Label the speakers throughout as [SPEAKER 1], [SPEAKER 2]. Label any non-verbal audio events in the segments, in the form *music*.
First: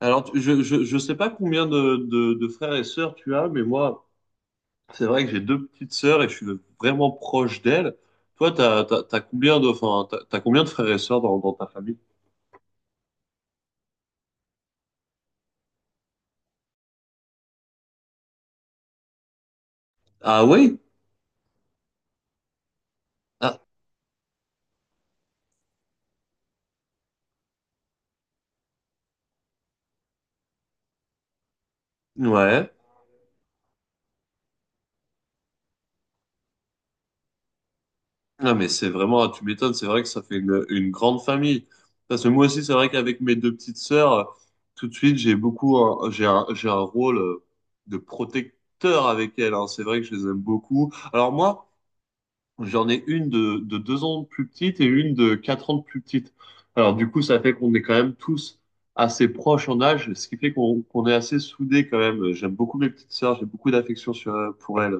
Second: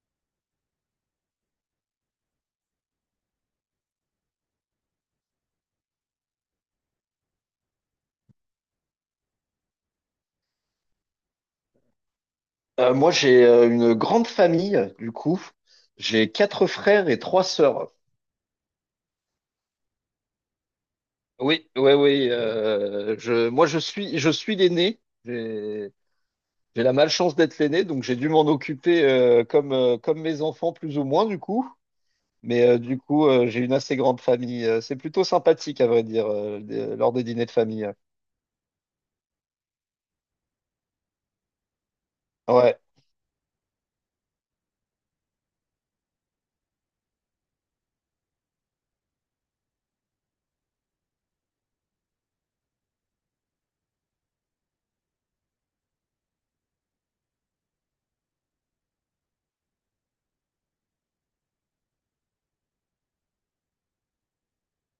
[SPEAKER 1] Alors, je sais pas combien de frères et sœurs tu as, mais moi, c'est vrai que j'ai deux petites sœurs et je suis vraiment proche d'elles. Toi, t'as combien de, enfin, t'as combien de frères et sœurs dans ta famille?
[SPEAKER 2] Moi, j'ai une grande famille, du coup. J'ai quatre frères et trois sœurs.
[SPEAKER 1] Ah oui?
[SPEAKER 2] Oui, oui, oui. euh, je,
[SPEAKER 1] Ah,
[SPEAKER 2] moi, je suis, je suis l'aîné. J'ai, j'ai la malchance d'être l'aîné, donc j'ai dû m'en occuper comme, comme mes enfants, plus ou moins, du coup. Mais
[SPEAKER 1] ouais.
[SPEAKER 2] du coup, j'ai une assez grande famille. C'est plutôt sympathique, à vrai dire, lors des dîners de famille.
[SPEAKER 1] Non, mais c'est vraiment, ah, tu m'étonnes, c'est vrai que ça fait une grande famille. Parce que moi aussi, c'est
[SPEAKER 2] Ouais.
[SPEAKER 1] vrai qu'avec mes deux petites sœurs, tout de suite, j'ai un rôle de protecteur avec elles, hein. C'est vrai que je les aime beaucoup. Alors moi, j'en ai une de deux ans de plus petite et une de quatre ans de plus petite. Alors du coup, ça fait qu'on est quand même tous assez proches en âge, ce qui fait qu'on est assez soudés quand même. J'aime beaucoup mes petites sœurs, j'ai beaucoup d'affection sur pour elles.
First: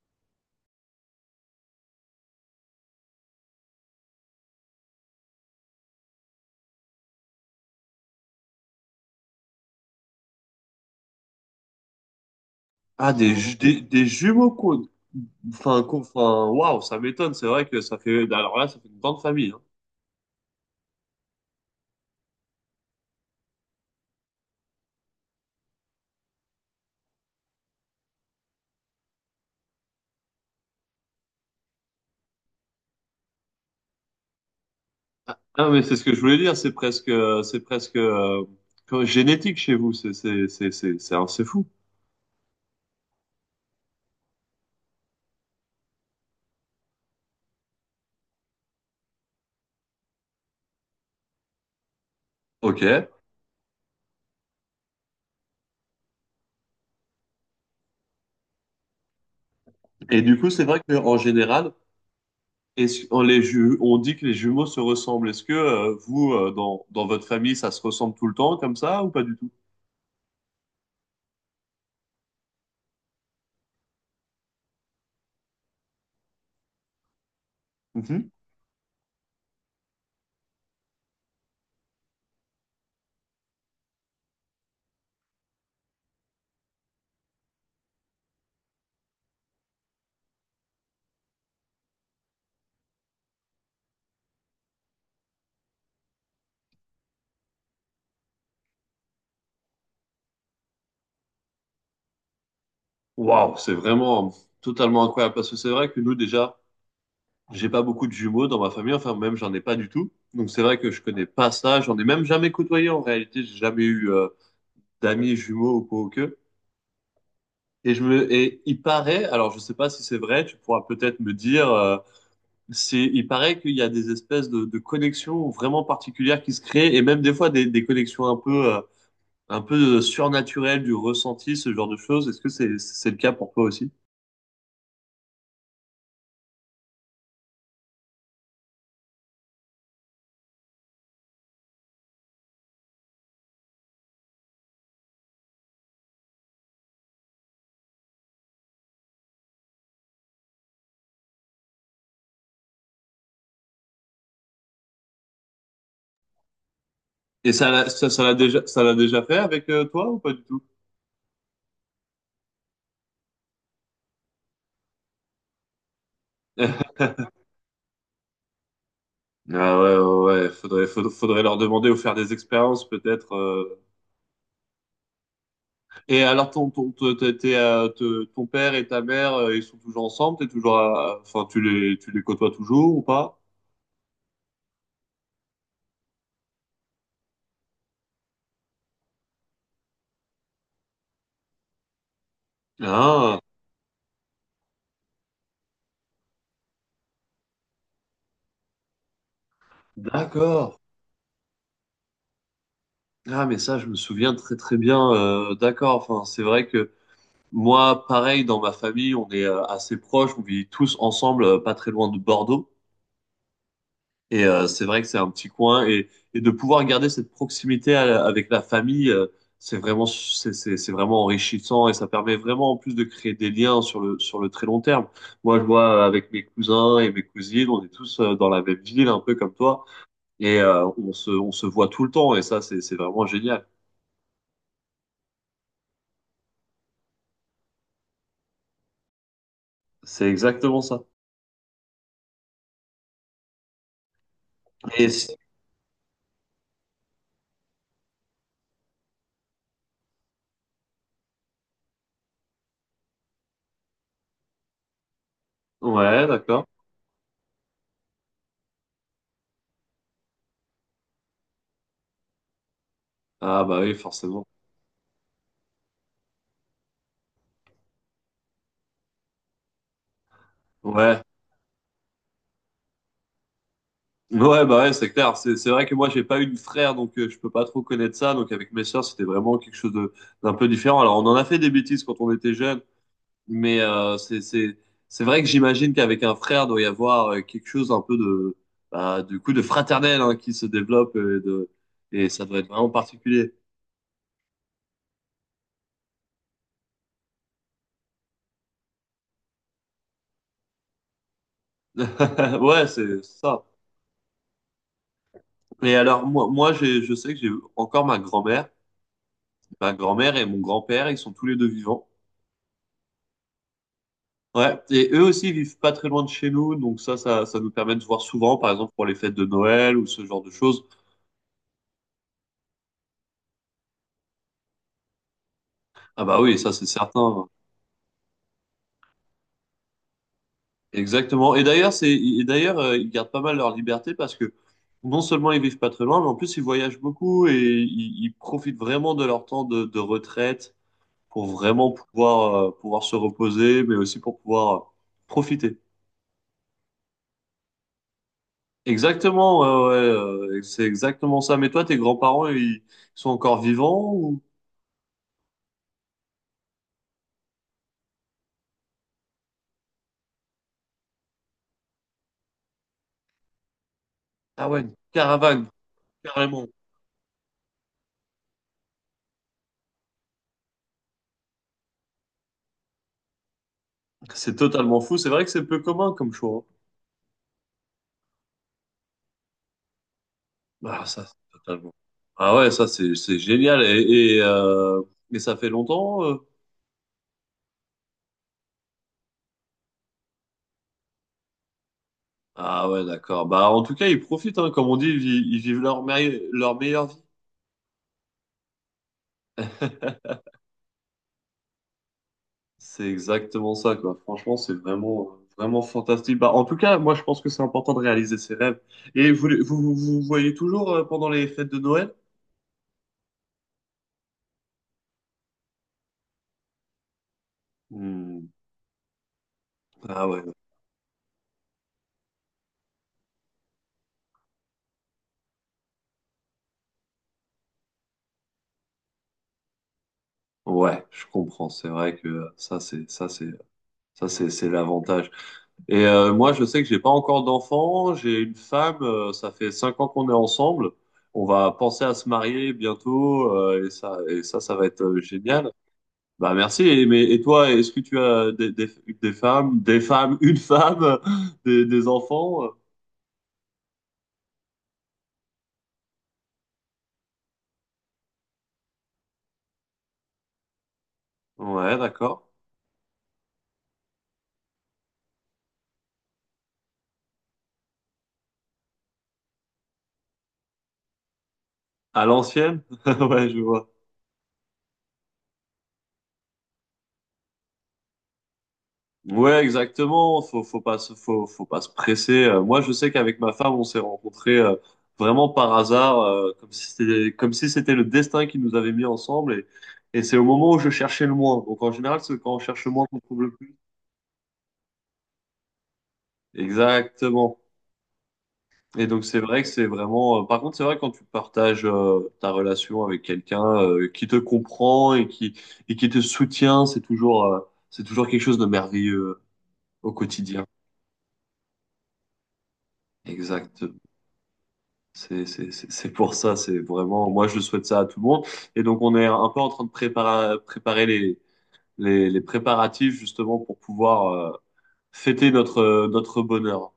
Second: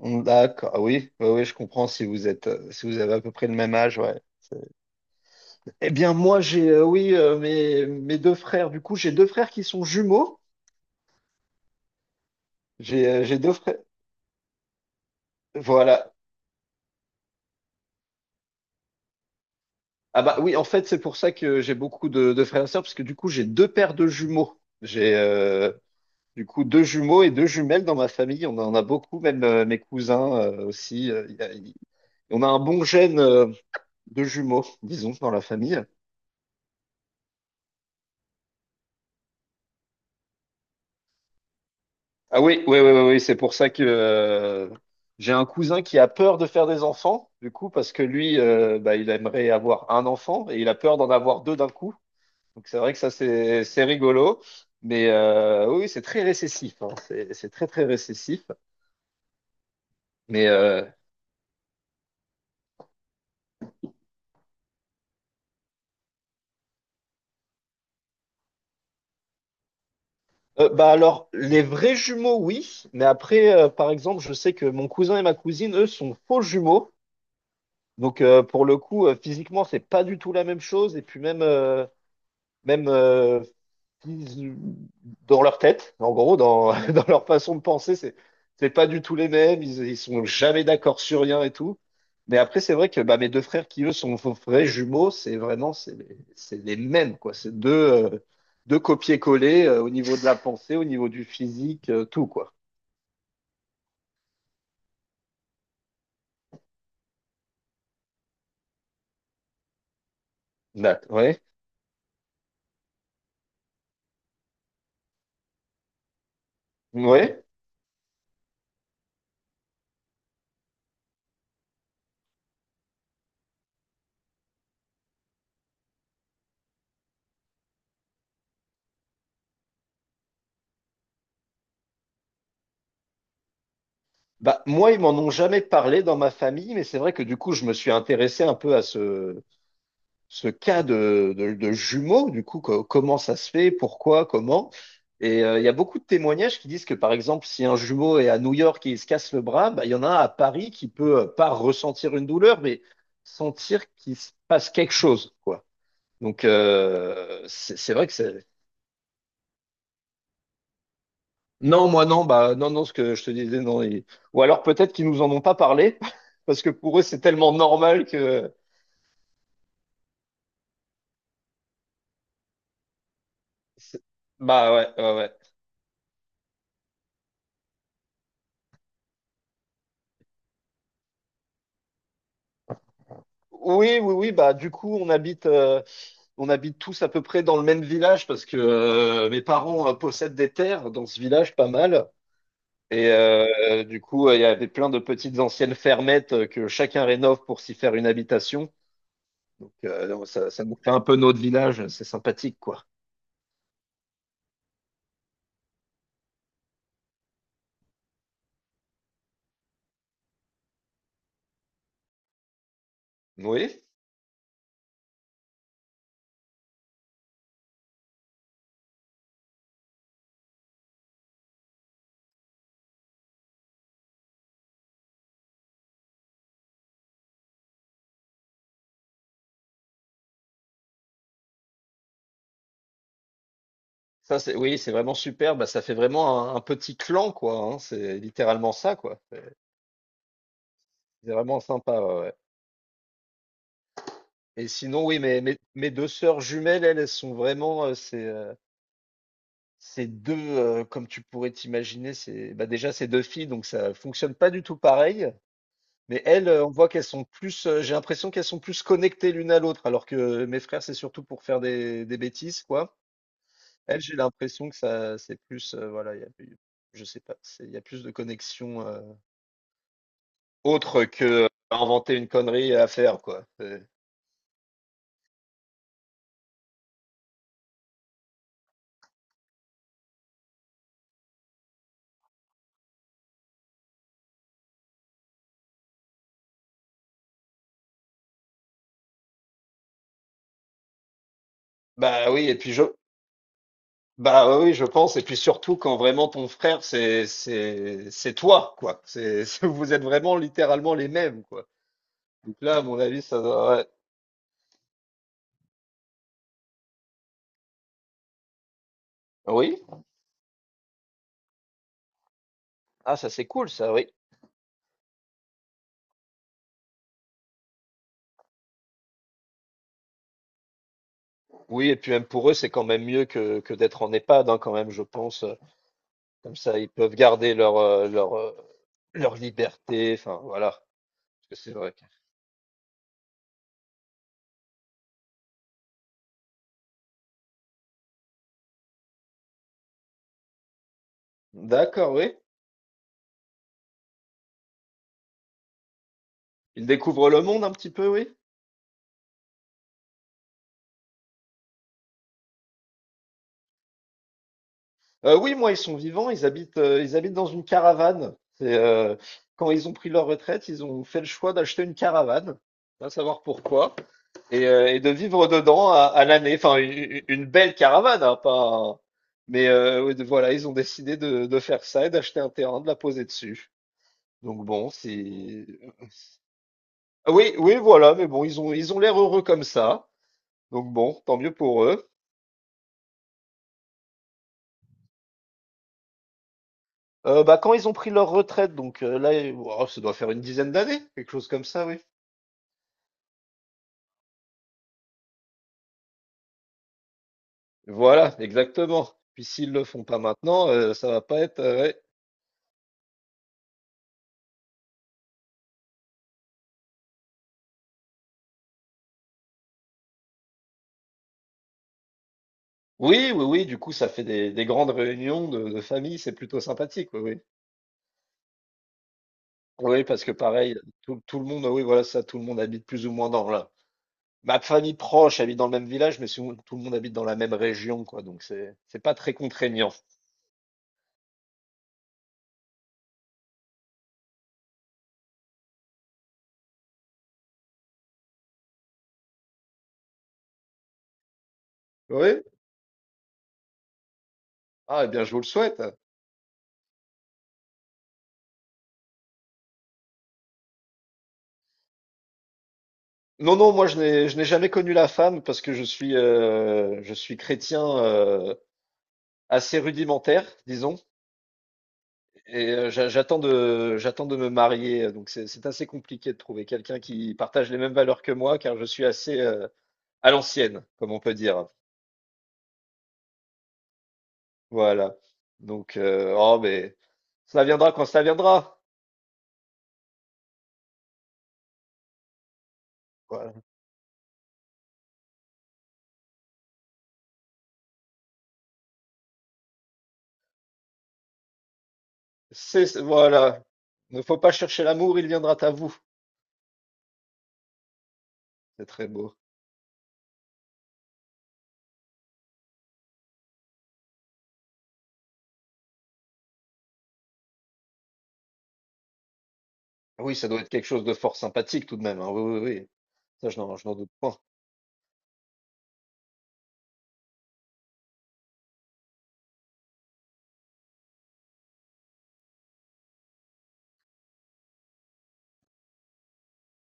[SPEAKER 2] D'accord. Ah oui, oui, oui, je comprends si vous êtes, si vous avez à peu près le même âge. Ouais. Eh bien, moi, j'ai, oui, mes deux frères. Du coup, j'ai deux frères qui sont jumeaux.
[SPEAKER 1] Ah des
[SPEAKER 2] J'ai deux
[SPEAKER 1] ju-
[SPEAKER 2] frères.
[SPEAKER 1] des jumeaux quoi. Enfin quoi,
[SPEAKER 2] Voilà.
[SPEAKER 1] enfin waouh, ça m'étonne. C'est vrai que ça fait alors là, ça fait une grande famille, hein.
[SPEAKER 2] Ah bah oui, en fait, c'est pour ça que j'ai beaucoup de frères et sœurs, parce que du coup, j'ai deux paires de jumeaux. J'ai du coup deux jumeaux et deux jumelles dans ma famille. On en a beaucoup, même mes cousins aussi. Il y a- il- On a un bon gène de jumeaux, disons, dans la
[SPEAKER 1] Ah mais
[SPEAKER 2] famille.
[SPEAKER 1] c'est ce que je voulais dire. C'est presque comme génétique chez vous. C'est fou.
[SPEAKER 2] Ah oui, oui, oui, oui, oui, c'est pour ça que j'ai un cousin qui a peur de faire des enfants, du coup, parce que lui, bah, il aimerait avoir un enfant et il a peur d'en avoir deux d'un coup. Donc c'est
[SPEAKER 1] Ok.
[SPEAKER 2] vrai que ça, c'est rigolo, mais oui, oui, c'est très récessif, hein. C'est très, très récessif.
[SPEAKER 1] Et du
[SPEAKER 2] Mais
[SPEAKER 1] coup, c'est vrai qu'en général. Est-ce, on, les ju- On dit que les jumeaux se ressemblent. Est-ce que vous, dans votre famille, ça se ressemble tout le temps comme ça ou pas du tout?
[SPEAKER 2] bah alors, les vrais jumeaux, oui, mais après, par exemple, je sais que mon cousin et ma cousine, eux, sont faux jumeaux. Donc
[SPEAKER 1] Mhm.
[SPEAKER 2] pour le coup, physiquement, c'est pas du tout la même chose. Et puis même qui- dans leur tête, en gros, dans, *laughs* dans leur façon de penser, c'est pas du tout les mêmes. Ils sont jamais d'accord sur rien et tout. Mais après, c'est vrai que bah, mes deux frères qui eux sont vrais jumeaux, c'est vraiment c'est les mêmes quoi. C'est deux deux copier-coller au niveau de la pensée, au niveau du physique, tout quoi.
[SPEAKER 1] Waouh, c'est vraiment totalement incroyable parce que c'est vrai que nous déjà, j'ai pas beaucoup de jumeaux dans ma famille, enfin même j'en ai pas du tout. Donc c'est vrai que
[SPEAKER 2] Bah,
[SPEAKER 1] je connais
[SPEAKER 2] ouais,
[SPEAKER 1] pas ça, j'en ai même jamais côtoyé en réalité, j'ai jamais eu d'amis jumeaux ou quoi que.
[SPEAKER 2] ouais.
[SPEAKER 1] Et il paraît, alors je sais pas si c'est vrai, tu pourras peut-être me dire c'est, il paraît qu'il y a des espèces de connexions vraiment particulières qui se créent et même des fois des connexions un peu surnaturelles du ressenti, ce genre de choses. Est-ce que c'est le cas pour toi aussi?
[SPEAKER 2] Bah moi, ils m'en ont jamais parlé dans ma famille, mais c'est vrai que du coup, je me suis intéressé un peu à ce cas de jumeaux, du coup, comment ça se fait, pourquoi, comment. Et il y a beaucoup de témoignages qui disent que, par exemple, si un jumeau est à New York et il se casse le bras, bah, il y en a un à Paris qui peut pas ressentir une douleur, mais sentir qu'il se passe quelque chose, quoi. Donc, euh,
[SPEAKER 1] Et ça,
[SPEAKER 2] c'est c'est vrai que c'est...
[SPEAKER 1] ça l'a déjà fait avec toi ou pas du tout?
[SPEAKER 2] Non, moi non, bah non, non, ce que je te disais, non. Ou alors peut-être qu'ils nous en ont pas parlé, *laughs* parce que pour eux,
[SPEAKER 1] *laughs*
[SPEAKER 2] c'est tellement normal que...
[SPEAKER 1] Ah ouais, ouais, ouais. Faudrait leur demander ou faire des expériences peut-être,
[SPEAKER 2] c'est- Bah ouais, ouais, ouais.
[SPEAKER 1] Et alors ton, ton père et ta mère, ils sont toujours ensemble? T'es toujours, enfin, tu les côtoies toujours ou pas?
[SPEAKER 2] Oui, oui, oui, bah du coup, on on habite tous à peu près dans le même village parce que mes parents possèdent des terres dans ce village pas mal. Et
[SPEAKER 1] Ah,
[SPEAKER 2] du coup, il y avait plein de petites anciennes fermettes que chacun rénove pour s'y faire une habitation. Donc non, ça
[SPEAKER 1] d'accord.
[SPEAKER 2] nous fait un peu notre village, c'est sympathique quoi.
[SPEAKER 1] Ah, mais ça, je me souviens très très bien, d'accord. Enfin, c'est vrai que moi, pareil, dans ma famille, on est assez proches. On vit tous ensemble, pas très loin de Bordeaux.
[SPEAKER 2] Oui,
[SPEAKER 1] Et c'est vrai que c'est un petit coin. Et de pouvoir garder cette proximité à avec la famille, c'est vraiment, c'est vraiment enrichissant. Et ça permet vraiment, en plus, de créer des liens sur le très long terme. Moi, je vois avec mes cousins et mes cousines, on est tous dans la même ville, un peu comme toi. Et on se voit tout le temps. Et ça, c'est vraiment génial.
[SPEAKER 2] c'est vraiment super. Bah, ça fait vraiment un petit clan quoi, hein. C'est littéralement ça quoi.
[SPEAKER 1] C'est exactement ça.
[SPEAKER 2] C'est vraiment sympa. Ouais, ouais. Et sinon,
[SPEAKER 1] Et
[SPEAKER 2] oui,
[SPEAKER 1] c-
[SPEAKER 2] mes deux sœurs jumelles, elles sont vraiment, c'est ces 2, comme tu pourrais t'imaginer, c'est bah, déjà, c'est 2 filles, donc ça fonctionne pas du tout pareil. Mais
[SPEAKER 1] ouais,
[SPEAKER 2] elles,
[SPEAKER 1] d'accord.
[SPEAKER 2] on voit qu'elles sont j'ai l'impression qu'elles sont plus connectées l'une à l'autre, alors que mes frères, c'est surtout pour faire des bêtises, quoi.
[SPEAKER 1] Ah bah oui,
[SPEAKER 2] Elles, j'ai
[SPEAKER 1] forcément.
[SPEAKER 2] l'impression que ça c'est voilà, il y a plus, je sais pas, c'est il y a plus de connexion, autre
[SPEAKER 1] Ouais.
[SPEAKER 2] que inventer une connerie à faire, quoi.
[SPEAKER 1] Ouais, bah ouais, c'est clair. C'est vrai que moi, j'ai pas eu de frère, donc je peux pas trop connaître ça. Donc avec mes sœurs, c'était vraiment quelque chose de d'un peu différent. Alors on en a fait des bêtises quand on était jeunes, mais c'est c'est vrai que j'imagine qu'avec un frère, doit y avoir quelque chose un peu de bah, du coup de fraternel hein, qui se développe et de et ça
[SPEAKER 2] Oui et
[SPEAKER 1] doit être
[SPEAKER 2] puis je
[SPEAKER 1] vraiment particulier.
[SPEAKER 2] bah ouais, oui, je pense. Et puis surtout quand vraiment ton frère, c'est c'est toi, quoi. C'est *laughs* vous êtes vraiment littéralement les mêmes, quoi. Donc
[SPEAKER 1] *laughs*
[SPEAKER 2] là, à
[SPEAKER 1] Ouais,
[SPEAKER 2] mon avis,
[SPEAKER 1] c'est
[SPEAKER 2] ça
[SPEAKER 1] ça.
[SPEAKER 2] devrait-
[SPEAKER 1] Et alors moi, moi, je sais que j'ai encore ma grand-mère.
[SPEAKER 2] Oui.
[SPEAKER 1] Ma grand-mère et mon grand-père, ils sont tous les deux vivants.
[SPEAKER 2] Ah, ça c'est cool, ça, oui.
[SPEAKER 1] Ouais, et eux aussi ils vivent pas très loin de chez nous, donc ça, ça nous permet de se voir souvent, par exemple pour les fêtes de Noël ou ce genre de choses.
[SPEAKER 2] Oui, et puis même pour eux, c'est quand même mieux que d'être en EHPAD, hein, quand même, je pense.
[SPEAKER 1] Ah bah
[SPEAKER 2] Comme
[SPEAKER 1] oui, ça
[SPEAKER 2] ça,
[SPEAKER 1] c'est
[SPEAKER 2] ils peuvent
[SPEAKER 1] certain.
[SPEAKER 2] garder leur leur liberté. Enfin, voilà. Parce
[SPEAKER 1] Exactement.
[SPEAKER 2] que
[SPEAKER 1] Et
[SPEAKER 2] c'est vrai.
[SPEAKER 1] d'ailleurs,
[SPEAKER 2] Que-
[SPEAKER 1] c'est, ils gardent pas mal leur liberté parce que non seulement ils vivent pas très loin, mais en plus ils voyagent beaucoup et ils profitent vraiment de leur temps de retraite pour vraiment
[SPEAKER 2] D'accord, oui.
[SPEAKER 1] pouvoir, pouvoir se reposer, mais aussi pour pouvoir profiter.
[SPEAKER 2] Ils découvrent le monde un petit peu, oui.
[SPEAKER 1] Exactement, ouais, ouais, c'est exactement ça. Mais toi, tes grands-parents, ils sont encore vivants ou...
[SPEAKER 2] Oui, moi, ils sont vivants, ils habitent dans une caravane. C'est, quand ils ont pris leur retraite, ils ont fait le choix d'acheter une caravane, va savoir pourquoi et
[SPEAKER 1] Ah ouais,
[SPEAKER 2] heu
[SPEAKER 1] une
[SPEAKER 2] et de vivre
[SPEAKER 1] caravane,
[SPEAKER 2] dedans à l'année.
[SPEAKER 1] carrément.
[SPEAKER 2] Enfin, u Une belle caravane, hein, pas un mais oui, de voilà, ils ont décidé de faire ça et d'acheter un terrain, de la poser dessus.
[SPEAKER 1] C'est
[SPEAKER 2] Donc bon,
[SPEAKER 1] totalement fou. C'est vrai que c'est
[SPEAKER 2] c'est
[SPEAKER 1] peu commun comme choix,
[SPEAKER 2] Ah oui, oui, voilà, mais bon, ils ont l'air heureux comme ça,
[SPEAKER 1] hein.
[SPEAKER 2] donc
[SPEAKER 1] Ah,
[SPEAKER 2] bon,
[SPEAKER 1] ça, c'est
[SPEAKER 2] tant mieux pour
[SPEAKER 1] totalement.
[SPEAKER 2] eux.
[SPEAKER 1] Ah ouais, ça, c'est génial. Et ça fait longtemps,
[SPEAKER 2] Bah, quand ils ont pris leur retraite, donc oh, ça doit faire une dizaine d'années, quelque chose comme ça, oui.
[SPEAKER 1] Ah ouais, d'accord. Bah, en tout cas, ils profitent, hein. Comme on dit, ils, ils vivent leur, leur meilleure vie.
[SPEAKER 2] Voilà, exactement. Puis s'ils le font pas
[SPEAKER 1] *laughs*
[SPEAKER 2] maintenant, ça va pas être. Ouais.
[SPEAKER 1] C'est exactement ça, quoi. Franchement, c'est vraiment, vraiment fantastique. Bah, en tout cas, moi, je pense que c'est important de réaliser ses rêves. Et vous, vous voyez toujours pendant les fêtes de Noël?
[SPEAKER 2] Oui, oui, oui. Du coup, ça fait des grandes réunions de famille. C'est plutôt sympathique. Oui, oui.
[SPEAKER 1] Hmm.
[SPEAKER 2] Oui, parce
[SPEAKER 1] Ah
[SPEAKER 2] que
[SPEAKER 1] ouais,
[SPEAKER 2] pareil, tout le monde. Oui, voilà, ça. Tout le monde habite plus ou moins dans la. Ma famille proche habite dans le même village, mais sinon, tout le monde habite dans la même région, quoi. Donc c'est pas très contraignant.
[SPEAKER 1] ouais, je comprends. C'est vrai que ça, c'est, ça, c'est, ça, c'est l'avantage. Et moi, je sais que j'ai pas encore d'enfant. J'ai une femme, ça fait cinq ans qu'on est ensemble. On va penser à se
[SPEAKER 2] Oui.
[SPEAKER 1] marier bientôt, et ça, ça va être
[SPEAKER 2] Ah, eh bien, je vous le
[SPEAKER 1] génial.
[SPEAKER 2] souhaite.
[SPEAKER 1] Bah merci. Et, mais, et toi, est-ce que tu as des, des femmes, une femme, *laughs* des enfants?
[SPEAKER 2] Non, non, moi je n'ai jamais connu la femme parce que je suis chrétien assez rudimentaire, disons.
[SPEAKER 1] Ouais, d'accord.
[SPEAKER 2] Et j'attends de me marier, donc c'est assez compliqué de trouver quelqu'un qui partage les mêmes valeurs que moi, car je suis assez à l'ancienne, comme on peut dire.
[SPEAKER 1] À l'ancienne? *laughs* Ouais, je vois.
[SPEAKER 2] Voilà. Donc, oh, mais ça viendra quand ça viendra.
[SPEAKER 1] Ouais, exactement. Faut pas se presser. Moi, je sais qu'avec ma
[SPEAKER 2] Voilà.
[SPEAKER 1] femme, on s'est rencontrés vraiment par hasard, comme si c'était le destin qui nous avait mis ensemble. Et c'est au moment où je cherchais le moins. Donc en général, c'est quand on cherche le moins qu'on trouve le
[SPEAKER 2] Voilà.
[SPEAKER 1] plus.
[SPEAKER 2] Ne faut pas chercher l'amour, il viendra à vous.
[SPEAKER 1] Exactement.
[SPEAKER 2] C'est
[SPEAKER 1] Et
[SPEAKER 2] très
[SPEAKER 1] donc
[SPEAKER 2] beau.
[SPEAKER 1] c'est vrai que c'est vraiment, par contre, c'est vrai quand tu partages ta relation avec quelqu'un qui te comprend et qui te soutient, c'est toujours quelque chose de merveilleux au
[SPEAKER 2] Oui, ça doit
[SPEAKER 1] quotidien.
[SPEAKER 2] être quelque chose de fort sympathique tout de même, hein. Oui, oui, oui. Ça,
[SPEAKER 1] Exact.
[SPEAKER 2] je n'en doute pas.
[SPEAKER 1] C'est pour ça. C'est vraiment. Moi, je souhaite ça à tout le monde. Et donc on est un peu en train de préparer les les préparatifs justement pour pouvoir fêter notre notre bonheur.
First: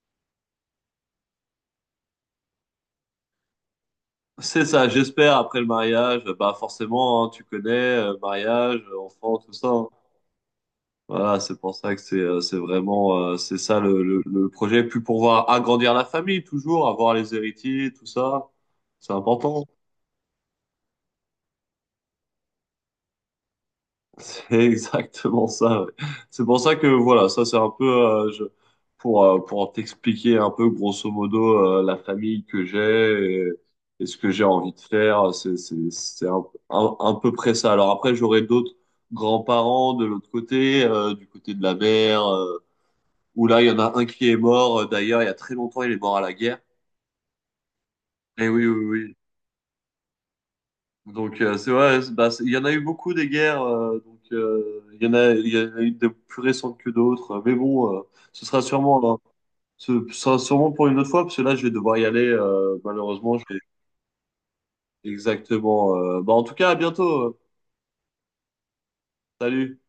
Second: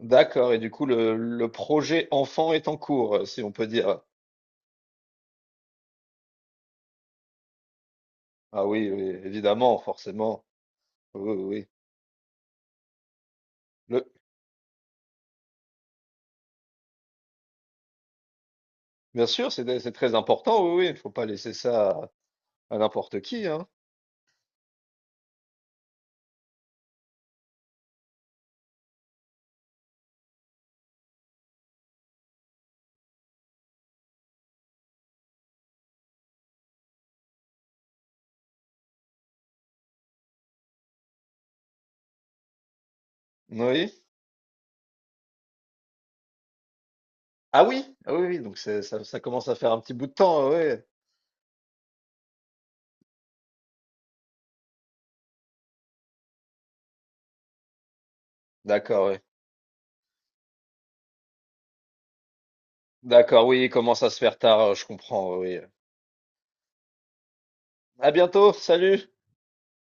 [SPEAKER 2] D'accord. Et du coup, le projet enfant est en cours, si on peut dire.
[SPEAKER 1] C'est ça, j'espère, après le mariage, bah forcément, hein, tu connais,
[SPEAKER 2] Ah
[SPEAKER 1] mariage,
[SPEAKER 2] oui, oui,
[SPEAKER 1] enfant, tout ça,
[SPEAKER 2] évidemment,
[SPEAKER 1] hein.
[SPEAKER 2] forcément. Oui,
[SPEAKER 1] Voilà,
[SPEAKER 2] oui,
[SPEAKER 1] c'est
[SPEAKER 2] oui.
[SPEAKER 1] pour ça que c'est vraiment c'est ça le,
[SPEAKER 2] Le-
[SPEAKER 1] le projet. Puis pour voir agrandir la famille, toujours avoir les héritiers, tout ça, c'est
[SPEAKER 2] Bien sûr,
[SPEAKER 1] important.
[SPEAKER 2] c'est très important, oui, oui, il ne faut pas laisser ça à n'importe qui, hein.
[SPEAKER 1] C'est *laughs* exactement ça, ouais. C'est pour ça que voilà, ça c'est un peu je, pour t'expliquer un peu grosso modo la famille que j'ai et ce que j'ai envie de faire. C'est un, un peu près ça. Alors après j'aurai d'autres grands-parents de l'autre côté, du côté de la mère, où là, il y en a
[SPEAKER 2] Oui.
[SPEAKER 1] un qui est mort, d'ailleurs, il y a très longtemps, il est mort à la guerre.
[SPEAKER 2] Ah oui, ah oui, oui,
[SPEAKER 1] Et oui, oui,
[SPEAKER 2] ça,
[SPEAKER 1] oui.
[SPEAKER 2] ça commence à faire un petit bout de temps, oui.
[SPEAKER 1] Donc, c'est vrai, bah, il y en a eu beaucoup des guerres, donc, il y en a, il y en a eu des plus récentes que d'autres. Mais bon, ce sera
[SPEAKER 2] D'accord,
[SPEAKER 1] sûrement, hein,
[SPEAKER 2] oui.
[SPEAKER 1] ce sera sûrement pour une autre fois, parce que là, je vais devoir y aller, malheureusement,
[SPEAKER 2] D'accord, oui, il commence à se faire tard, je comprends, oui.
[SPEAKER 1] exactement, bah, en tout cas, à bientôt,
[SPEAKER 2] À bientôt, salut!
[SPEAKER 1] Salut.